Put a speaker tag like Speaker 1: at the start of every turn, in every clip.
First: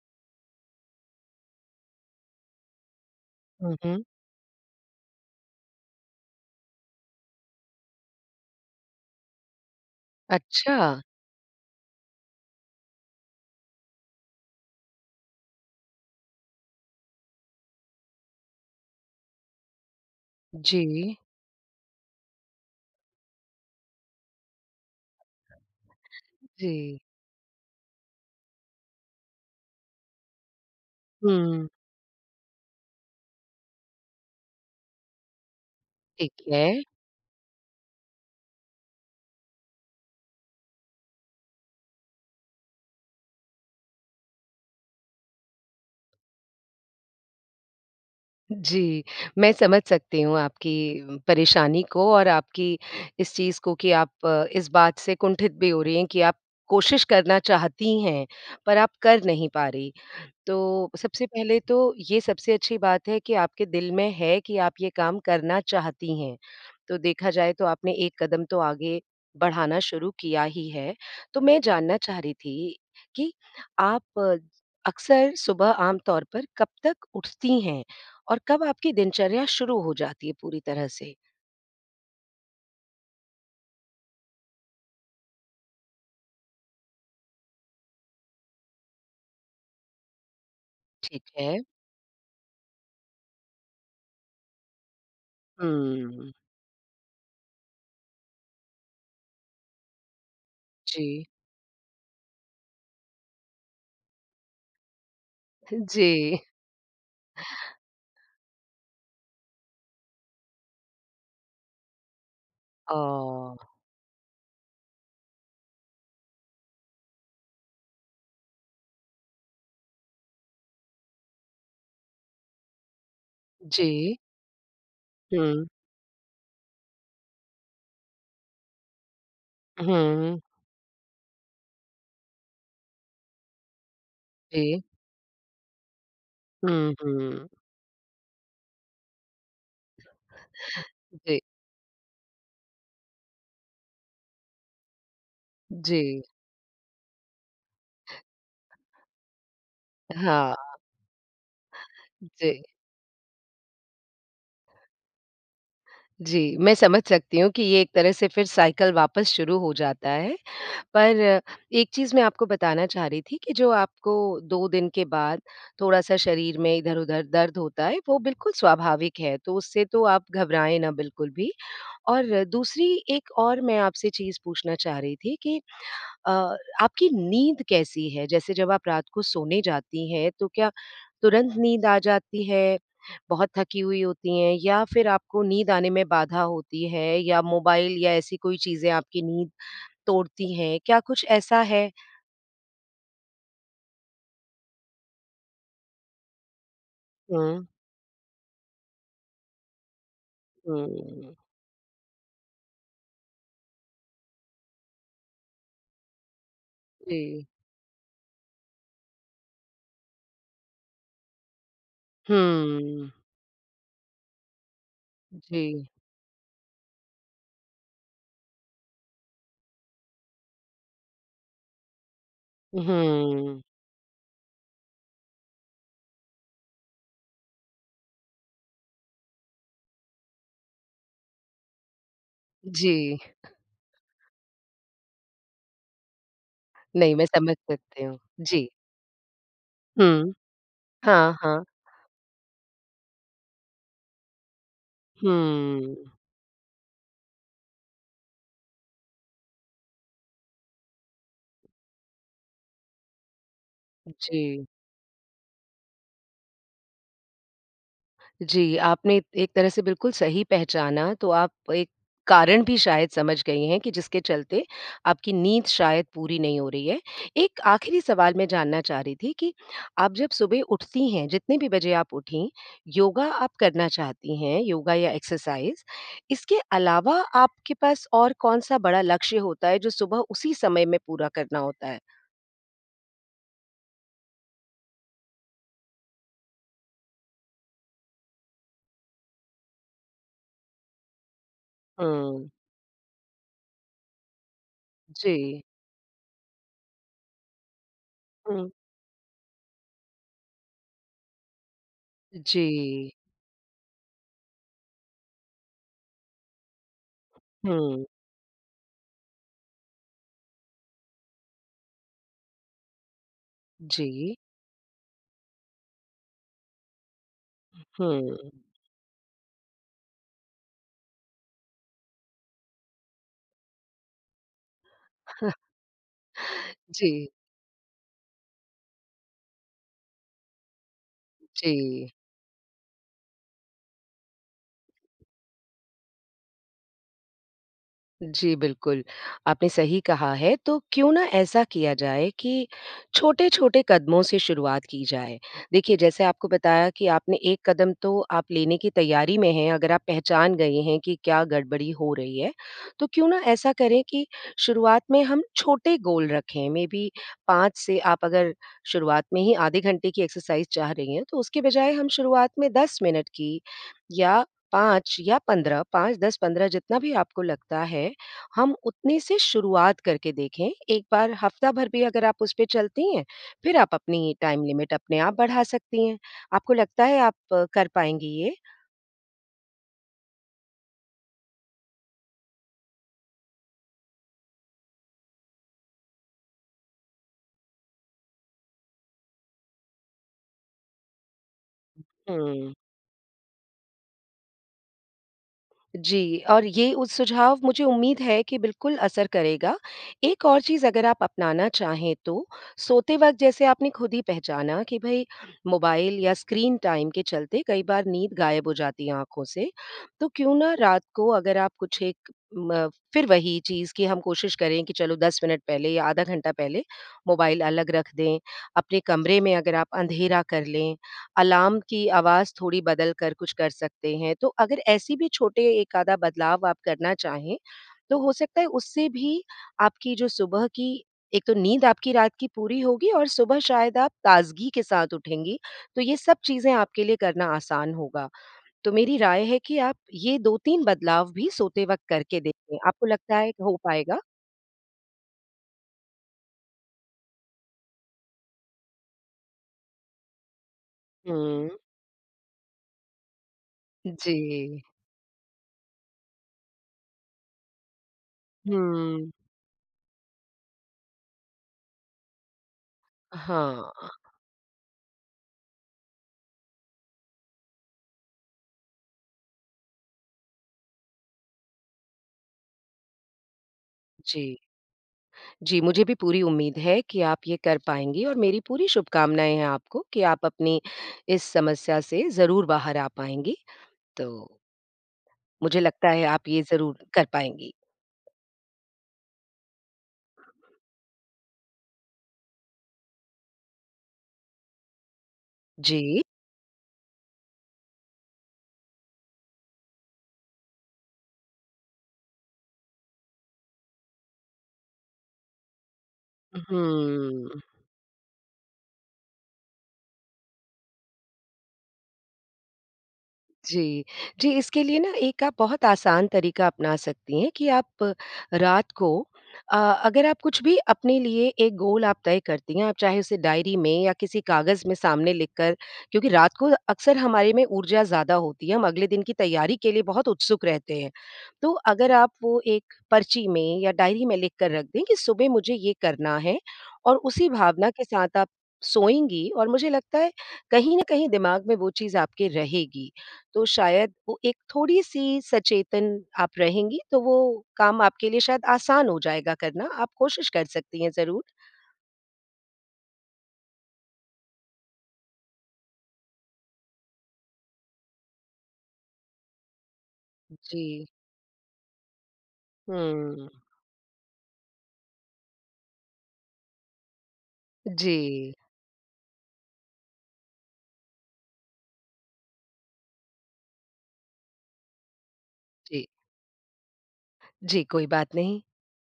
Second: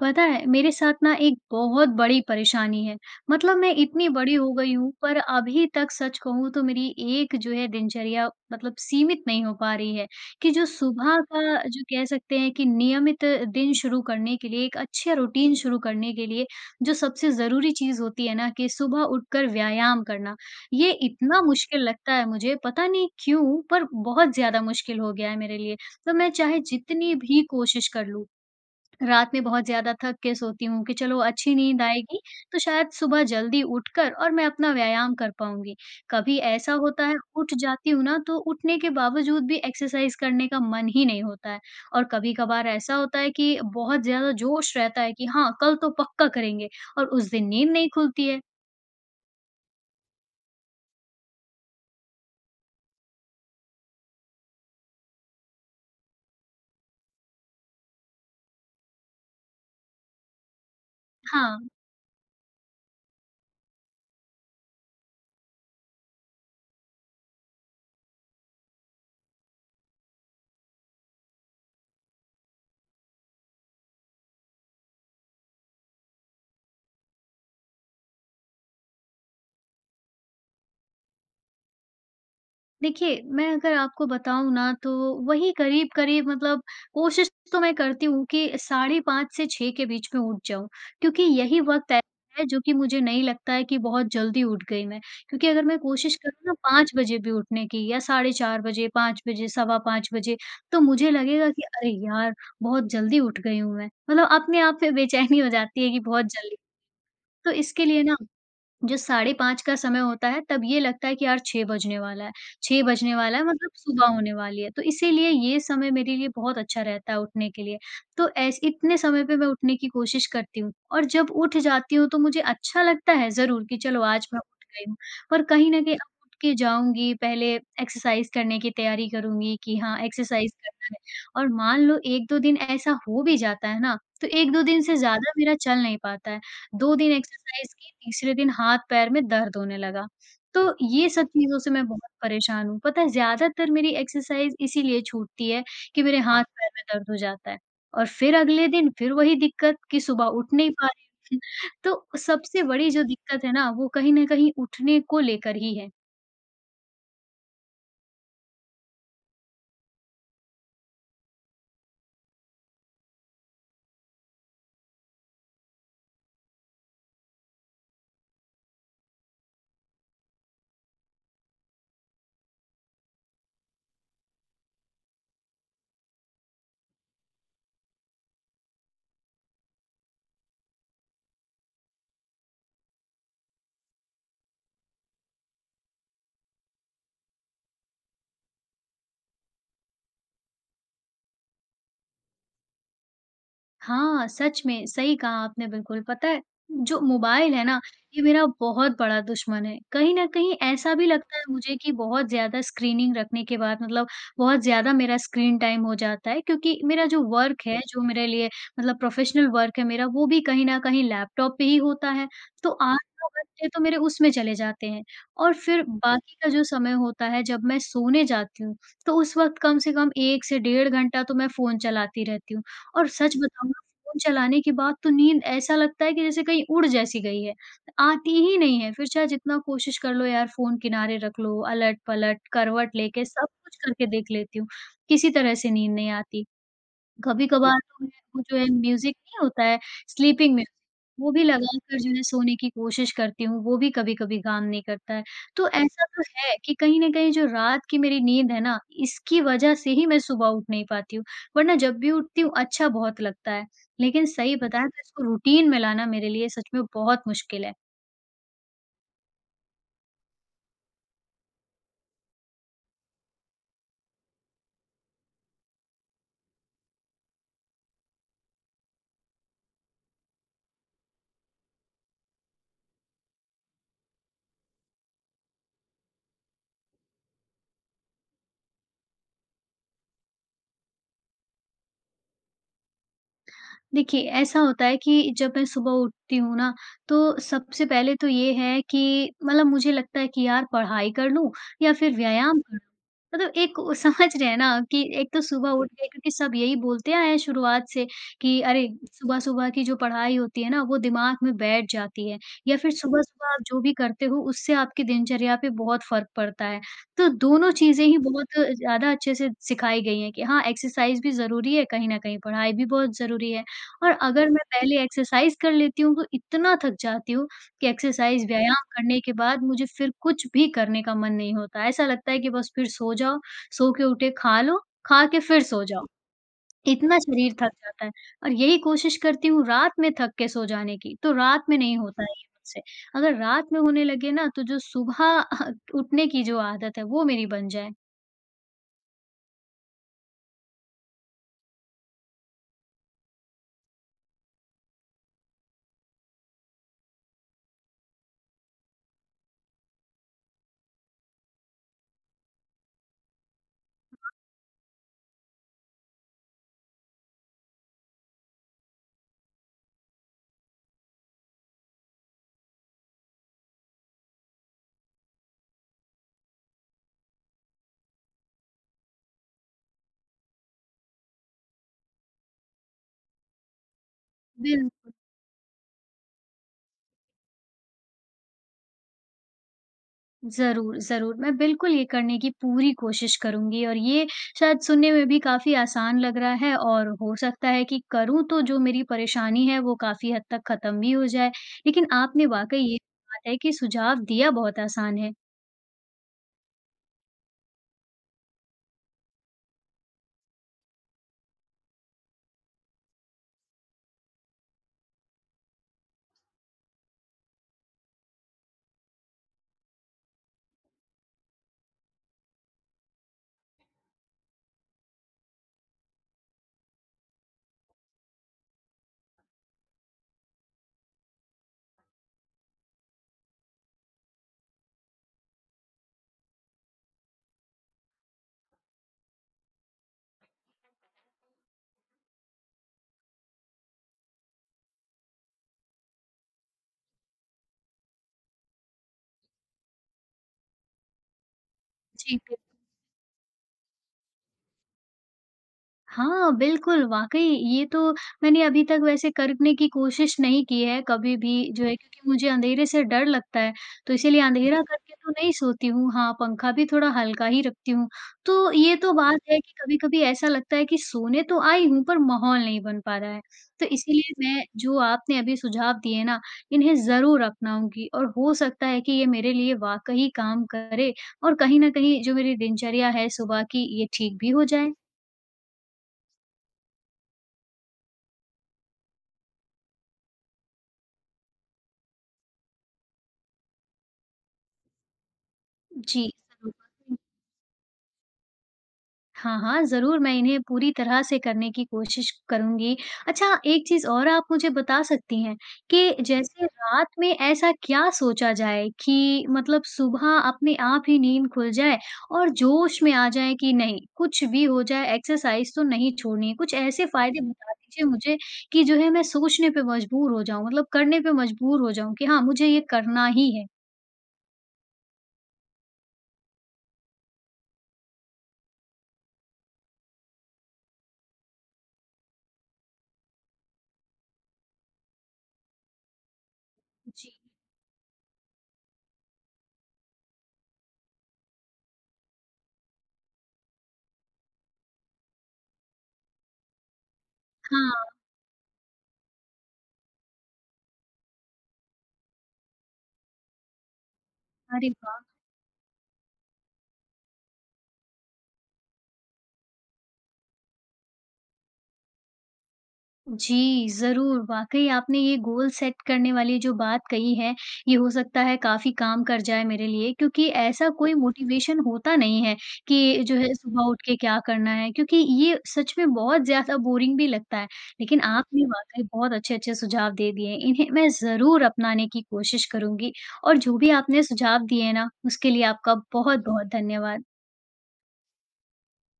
Speaker 1: पता है, मेरे साथ ना एक बहुत बड़ी परेशानी है। मतलब मैं
Speaker 2: हुँ, हुँ।
Speaker 1: इतनी बड़ी हो गई हूँ, पर अभी तक सच कहूँ तो मेरी एक जो है दिनचर्या मतलब सीमित नहीं हो पा रही है, कि जो
Speaker 2: अच्छा,
Speaker 1: सुबह का जो कह सकते हैं कि नियमित दिन शुरू करने के लिए, एक अच्छे रूटीन शुरू करने के लिए, जो सबसे ज़रूरी चीज़ होती है ना कि सुबह उठकर व्यायाम करना, ये
Speaker 2: जी,
Speaker 1: इतना मुश्किल लगता है मुझे, पता नहीं क्यों? पर बहुत ज़्यादा मुश्किल हो गया है मेरे लिए। तो मैं चाहे
Speaker 2: जी।
Speaker 1: जितनी भी कोशिश कर लूँ, रात में बहुत ज़्यादा थक के सोती हूँ कि चलो अच्छी
Speaker 2: हुँ,
Speaker 1: नींद आएगी, तो शायद सुबह जल्दी उठकर और मैं अपना व्यायाम कर पाऊँगी।
Speaker 2: ठीक
Speaker 1: कभी
Speaker 2: है।
Speaker 1: ऐसा होता है उठ जाती हूँ ना, तो उठने के बावजूद भी एक्सरसाइज़ करने का मन ही नहीं होता है। और कभी-कभार ऐसा होता है कि बहुत ज़्यादा जोश रहता है कि हाँ, कल तो पक्का करेंगे, और उस दिन नींद नहीं खुलती है।
Speaker 2: जी, मैं समझ सकती हूँ आपकी परेशानी को और आपकी इस चीज़ को कि आप इस बात से कुंठित भी हो रही हैं कि आप कोशिश करना चाहती हैं, पर आप कर नहीं पा रही। तो सबसे पहले
Speaker 1: हाँ।
Speaker 2: तो ये सबसे अच्छी बात है कि आपके दिल में है कि आप ये काम करना चाहती हैं। तो देखा जाए तो आपने एक कदम तो आगे बढ़ाना शुरू किया ही है। तो मैं जानना चाह रही थी कि आप अक्सर सुबह आम तौर पर कब तक उठती हैं? और कब आपकी दिनचर्या शुरू हो जाती है पूरी तरह से?
Speaker 1: देखिए, मैं अगर आपको बताऊँ ना, तो वही करीब-करीब मतलब कोशिश तो मैं करती हूँ कि साढ़े 5 से 6 के बीच में उठ जाऊँ, क्योंकि
Speaker 2: ठीक है।
Speaker 1: यही वक़्त है जो कि मुझे नहीं लगता है कि बहुत जल्दी उठ गई मैं। क्योंकि अगर मैं कोशिश
Speaker 2: हुँ।
Speaker 1: करूँ ना, 5 बजे भी उठने की या साढ़े 4 बजे, 5 बजे, सवा 5 बजे, तो
Speaker 2: जी।
Speaker 1: मुझे लगेगा कि अरे यार! बहुत जल्दी उठ गई हूँ मैं। मतलब अपने आप में बेचैनी हो जाती है कि
Speaker 2: जी।
Speaker 1: बहुत जल्दी। तो इसके लिए ना, जो साढ़े 5 का समय होता है, तब ये लगता है कि यार 6 बजने वाला है, 6 बजने वाला है,
Speaker 2: ओह!
Speaker 1: मतलब सुबह होने वाली है। तो इसीलिए ये समय मेरे लिए बहुत अच्छा रहता है उठने के लिए। तो ऐस इतने समय पे मैं उठने की कोशिश करती हूँ, और जब उठ जाती हूँ तो मुझे अच्छा लगता है ज़रूर कि चलो
Speaker 2: जी।
Speaker 1: आज मैं उठ गई हूँ। पर
Speaker 2: हुँ।
Speaker 1: कहीं न कहीं अब उठ के जाऊँगी, पहले एक्सरसाइज़ करने की तैयारी करूँगी कि हाँ,
Speaker 2: हुँ।
Speaker 1: एक्सरसाइज़ करना है। और मान लो 1-2 दिन ऐसा हो भी जाता है ना, तो 1-2 दिन
Speaker 2: जी।
Speaker 1: से ज़्यादा मेरा चल नहीं पाता है।
Speaker 2: हुँ,
Speaker 1: 2 दिन
Speaker 2: हुँ।
Speaker 1: एक्सरसाइज की, तीसरे दिन हाथ-पैर में दर्द होने लगा। तो ये सब
Speaker 2: जी।
Speaker 1: चीज़ों से मैं बहुत परेशान हूँ। पता है, ज़्यादातर मेरी एक्सरसाइज इसीलिए छूटती है
Speaker 2: जी,
Speaker 1: कि मेरे हाथ-पैर में दर्द हो जाता है। और फिर अगले दिन फिर वही दिक्कत कि सुबह उठ
Speaker 2: हाँ,
Speaker 1: नहीं पा रही हूँ। तो सबसे
Speaker 2: जी,
Speaker 1: बड़ी जो दिक्कत है ना, वो कहीं न कहीं उठने को लेकर ही है।
Speaker 2: जी। मैं समझ सकती हूँ कि ये एक तरह से फिर साइकिल वापस शुरू हो जाता है। पर एक चीज़ मैं आपको बताना चाह रही थी कि जो आपको 2 दिन के बाद थोड़ा-सा शरीर में इधर-उधर दर्द होता है, वो बिल्कुल स्वाभाविक है, तो उससे तो आप घबराएँ ना बिल्कुल भी। और दूसरी एक और मैं आपसे चीज़ पूछना चाह रही थी कि अ, आपकी नींद कैसी है? जैसे जब आप रात को सोने जाती हैं तो क्या तुरंत नींद आ जाती है? बहुत थकी हुई होती हैं या फिर आपको नींद आने में बाधा होती है या मोबाइल या ऐसी कोई चीज़ें आपकी नींद तोड़ती हैं? क्या कुछ ऐसा है?
Speaker 1: हाँ, सच में, सही कहा आपने बिल्कुल। पता है, जो मोबाइल है
Speaker 2: हुँ,
Speaker 1: ना, ये मेरा बहुत बड़ा दुश्मन है। कहीं न कहीं ऐसा भी
Speaker 2: हुँ,
Speaker 1: लगता है मुझे कि बहुत ज़्यादा स्क्रीनिंग रखने के बाद, मतलब बहुत ज़्यादा मेरा स्क्रीन टाइम हो जाता है, क्योंकि मेरा जो
Speaker 2: जी।
Speaker 1: वर्क है, जो मेरे लिए मतलब प्रोफ़ेशनल वर्क है मेरा, वो भी कहीं न कहीं लैपटॉप पे ही होता है। तो
Speaker 2: हुँ,
Speaker 1: 8-9 घंटे तो मेरे उसमें चले जाते हैं, और
Speaker 2: जी।
Speaker 1: फिर बाकी का जो समय होता है, जब मैं सोने जाती हूँ, तो उस वक़्त कम से कम 1 से डेढ़ घंटा तो मैं फ़ोन चलाती रहती हूँ। और सच
Speaker 2: हुँ,
Speaker 1: बताऊँ, फ़ोन चलाने के बाद तो नींद ऐसा लगता है कि जैसे कहीं उड़ जैसी गई है। आती ही नहीं है, फिर चाहे जितना कोशिश कर लो, यार फ़ोन किनारे रख लो, अलट-पलट, करवट
Speaker 2: जी।
Speaker 1: लेके सब कुछ करके देख लेती हूँ, किसी तरह से नींद नहीं आती।
Speaker 2: नहीं, मैं समझ
Speaker 1: कभी-कभार
Speaker 2: सकती
Speaker 1: तो मैं
Speaker 2: हूँ।
Speaker 1: वो जो है
Speaker 2: जी।
Speaker 1: म्यूज़िक नहीं होता है,
Speaker 2: हुँ।
Speaker 1: स्लीपिंग म्यूज़िक, वो
Speaker 2: हाँ,
Speaker 1: भी
Speaker 2: हाँ।
Speaker 1: लगाकर जो है सोने की कोशिश करती हूँ, वो भी कभी-कभी काम नहीं करता है। तो
Speaker 2: हुँ,
Speaker 1: ऐसा तो है कि कहीं न कहीं जो रात की मेरी नींद है ना, इसकी वजह से ही मैं सुबह उठ नहीं पाती हूँ, वरना जब भी उठती हूँ अच्छा बहुत लगता है। लेकिन सही
Speaker 2: जी।
Speaker 1: बताएँ तो इसको रूटीन में लाना मेरे लिए सच में बहुत मुश्किल है।
Speaker 2: जी, आपने एक तरह से बिल्कुल सही पहचाना, तो आप एक कारण भी शायद समझ गई हैं कि जिसके चलते आपकी नींद शायद पूरी नहीं हो रही है। एक आखिरी सवाल मैं जानना चाह रही थी कि आप जब सुबह उठती हैं, जितने भी बजे आप उठीं, योगा आप करना चाहती हैं, योगा या एक्सरसाइज़, इसके अलावा आपके पास और कौन-सा बड़ा लक्ष्य होता है, जो सुबह उसी समय में पूरा करना होता है?
Speaker 1: देखिए, ऐसा होता है कि जब मैं सुबह उठती हूँ ना, तो सबसे पहले तो ये है कि मतलब मुझे लगता है कि यार पढ़ाई कर लूँ या फिर
Speaker 2: हुँ,
Speaker 1: व्यायाम कर लूँ। मतलब एक वो समझ रहे हैं ना कि एक तो
Speaker 2: जी,
Speaker 1: सुबह उठ गए, क्योंकि सब यही बोलते आए हैं शुरुआत से कि
Speaker 2: हुँ,
Speaker 1: अरे, सुबह-सुबह की जो पढ़ाई होती है ना, वो दिमाग में बैठ जाती है, या फिर
Speaker 2: जी,
Speaker 1: सुबह-सुबह आप जो भी करते हो, उससे आपकी दिनचर्या पे बहुत फ़र्क पड़ता है। तो दोनों चीज़ें
Speaker 2: हुँ,
Speaker 1: ही बहुत ज़्यादा अच्छे से सिखाई गई हैं कि हाँ, एक्सरसाइज़ भी ज़रूरी है कहीं न कहीं, पढ़ाई भी बहुत ज़रूरी है। और
Speaker 2: जी,
Speaker 1: अगर मैं पहले एक्सरसाइज़ कर लेती हूँ, तो इतना थक जाती हूँ कि
Speaker 2: हुँ,
Speaker 1: एक्सरसाइज़ व्यायाम करने के बाद मुझे फिर कुछ भी करने का मन नहीं होता। ऐसा लगता है कि बस फिर सो जाओ, सो के उठे खा लो, खा के फिर सो जाओ। इतना
Speaker 2: जी।
Speaker 1: शरीर थक जाता है, और यही कोशिश करती हूँ रात में थक के सो जाने की, तो रात में नहीं
Speaker 2: जी,
Speaker 1: होता है ये मुझसे। अगर रात में होने लगे ना, तो जो सुबह उठने की जो आदत है वो मेरी बन जाए।
Speaker 2: जी, बिल्कुल, आपने सही कहा है। तो क्यों ना ऐसा किया जाए कि छोटे-छोटे कदमों से शुरुआत की जाए। देखिए, जैसे आपको बताया कि आपने एक कदम तो आप लेने की तैयारी में हैं, अगर आप पहचान गए हैं कि क्या गड़बड़ी हो रही है। तो क्यों ना ऐसा करें कि शुरुआत में हम छोटे गोल रखें, मेबी 5 से आप अगर शुरुआत में ही आधे घंटे की एक्सरसाइज़ चाह रही हैं, तो उसके बजाय हम शुरुआत में 10 मिनट की या 5 या 15, 5, 10, 15 जितना भी आपको लगता है, हम उतने से शुरुआत करके देखें। एक बार हफ्ता भर भी अगर आप उस पे चलती हैं, फिर आप अपनी टाइम लिमिट
Speaker 1: बिल्कुल।
Speaker 2: अपने आप बढ़ा सकती हैं। आपको लगता है आप कर पाएँगी ये?
Speaker 1: ज़रूर, ज़रूर। मैं बिल्कुल ये करने की पूरी कोशिश करूँगी, और ये शायद सुनने में भी काफ़ी आसान लग रहा है, और हो सकता है कि करूँ तो जो मेरी परेशानी है वो काफ़ी हद तक ख़त्म भी हो जाए। लेकिन आपने
Speaker 2: हुँ।
Speaker 1: वाक़ई ये बात है कि सुझाव दिया बहुत आसान है।
Speaker 2: जी, और ये उस सुझाव मुझे उम्मीद है कि बिल्कुल असर करेगा। एक और चीज़ अगर आप अपनाना चाहें तो, सोते वक़्त जैसे आपने खुद ही पहचाना कि भई मोबाइल या स्क्रीन टाइम के चलते कई बार नींद गायब हो जाती है आँखों से, तो क्यों ना रात को अगर आप कुछ एक म फिर वही चीज़ कि हम कोशिश करें कि चलो 10 मिनट पहले या आधा घंटा पहले मोबाइल अलग रख दें। अपने कमरे में अगर आप अंधेरा कर लें अलार्म की आवाज़ थोड़ी बदल कर कुछ कर सकते हैं। तो अगर ऐसी भी छोटे एक आधा बदलाव आप करना चाहें, तो हो सकता है उससे भी आपकी जो सुबह की एक तो नींद आपकी रात की पूरी होगी और सुबह शायद आप ताज़गी के साथ उठेंगी। तो ये सब चीज़ें आपके लिए करना आसान होगा। तो मेरी राय है कि आप ये 2-3 बदलाव भी सोते वक़्त
Speaker 1: जी।
Speaker 2: करके देखें। आपको लगता है कि हो पाएगा?
Speaker 1: हाँ, बिल्कुल, वाक़ई ये तो मैंने अभी तक वैसे करने की कोशिश नहीं की है कभी भी
Speaker 2: हुँ।
Speaker 1: जो है, क्योंकि मुझे अंधेरे से डर लगता है, तो
Speaker 2: जी।
Speaker 1: इसीलिए अंधेरा करके तो नहीं सोती हूँ। हाँ, पंखा भी थोड़ा हल्का ही रखती हूँ। तो ये तो
Speaker 2: हुँ।
Speaker 1: बात है कि कभी-कभी ऐसा लगता है कि सोने तो आई हूँ पर माहौल नहीं बन पा रहा है। तो
Speaker 2: हाँ,
Speaker 1: इसीलिए मैं जो आपने अभी सुझाव दिए ना, इन्हें ज़रूर अपनाऊँगी और हो सकता है कि ये मेरे लिए वाक़ई काम करे, और कहीं न कहीं जो मेरी दिनचर्या है सुबह की, ये ठीक
Speaker 2: जी।
Speaker 1: भी हो जाए।
Speaker 2: जी, मुझे भी पूरी उम्मीद है कि आप ये कर पाएँगी और मेरी पूरी शुभकामनाएँ हैं आपको कि आप अपनी इस समस्या से ज़रूर बाहर आ पाएँगी। तो मुझे लगता
Speaker 1: जी,
Speaker 2: है आप ये
Speaker 1: जरूर।
Speaker 2: ज़रूर कर पाएँगी।
Speaker 1: हाँ, हाँ, ज़रूर मैं इन्हें पूरी तरह से करने की कोशिश करूँगी। अच्छा, एक चीज़ और आप मुझे बता सकती हैं कि
Speaker 2: जी।
Speaker 1: जैसे रात में ऐसा क्या सोचा जाए कि मतलब सुबह अपने आप ही नींद खुल जाए, और जोश में आ जाएँ कि नहीं, कुछ भी हो जाए एक्सरसाइज़ तो नहीं छोड़नी है। कुछ ऐसे फ़ायदे
Speaker 2: हुँ।
Speaker 1: बता दीजिए मुझे कि जो है मैं सोचने पे मजबूर हो जाऊँ, मतलब करने पे मजबूर हो जाऊँ कि हाँ, मुझे ये करना ही है।
Speaker 2: जी। जी, इसके लिए ना एक आप बहुत आसान तरीका अपना सकती हैं कि आप रात को अगर आप कुछ भी अपने लिए एक गोल आप तय करती हैं, आप चाहे उसे डायरी में या किसी कागज़ में सामने लिख कर क्योंकि रात को अक्सर
Speaker 1: जी,
Speaker 2: हमारे में ऊर्जा ज़्यादा होती है, हम अगले दिन की तैयारी के लिए बहुत उत्सुक रहते हैं। तो अगर आप वो एक पर्ची में या डायरी में लिख कर रख दें कि सुबह मुझे ये करना है और उसी भावना के
Speaker 1: हाँ,
Speaker 2: साथ आप सोएँगी और मुझे लगता है कहीं न कहीं दिमाग में वो चीज़ आपके रहेगी। तो शायद वो एक
Speaker 1: अरे वाह!
Speaker 2: थोड़ी-सी सचेतन आप रहेंगी, तो वो काम आपके लिए शायद आसान हो जाएगा करना। आप कोशिश कर सकती हैं ज़रूर।
Speaker 1: जी, ज़रूर। वाक़ई आपने ये गोल सेट करने वाली जो बात कही है, ये हो सकता है काफ़ी काम कर जाए मेरे लिए, क्योंकि ऐसा
Speaker 2: जी।
Speaker 1: कोई मोटिवेशन होता नहीं है कि जो
Speaker 2: हुँ।
Speaker 1: है सुबह उठ के क्या करना है, क्योंकि ये सच में बहुत ज़्यादा बोरिंग भी लगता है।
Speaker 2: जी,
Speaker 1: लेकिन आपने वाक़ई बहुत अच्छे-अच्छे सुझाव दे दिए हैं। इन्हें मैं ज़रूर अपनाने की कोशिश करूँगी, और जो भी आपने सुझाव दिए हैं ना, उसके लिए आपका
Speaker 2: जी।
Speaker 1: बहुत-बहुत धन्यवाद।
Speaker 2: जी, कोई बात नहीं।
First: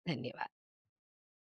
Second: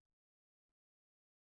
Speaker 2: धन्यवाद।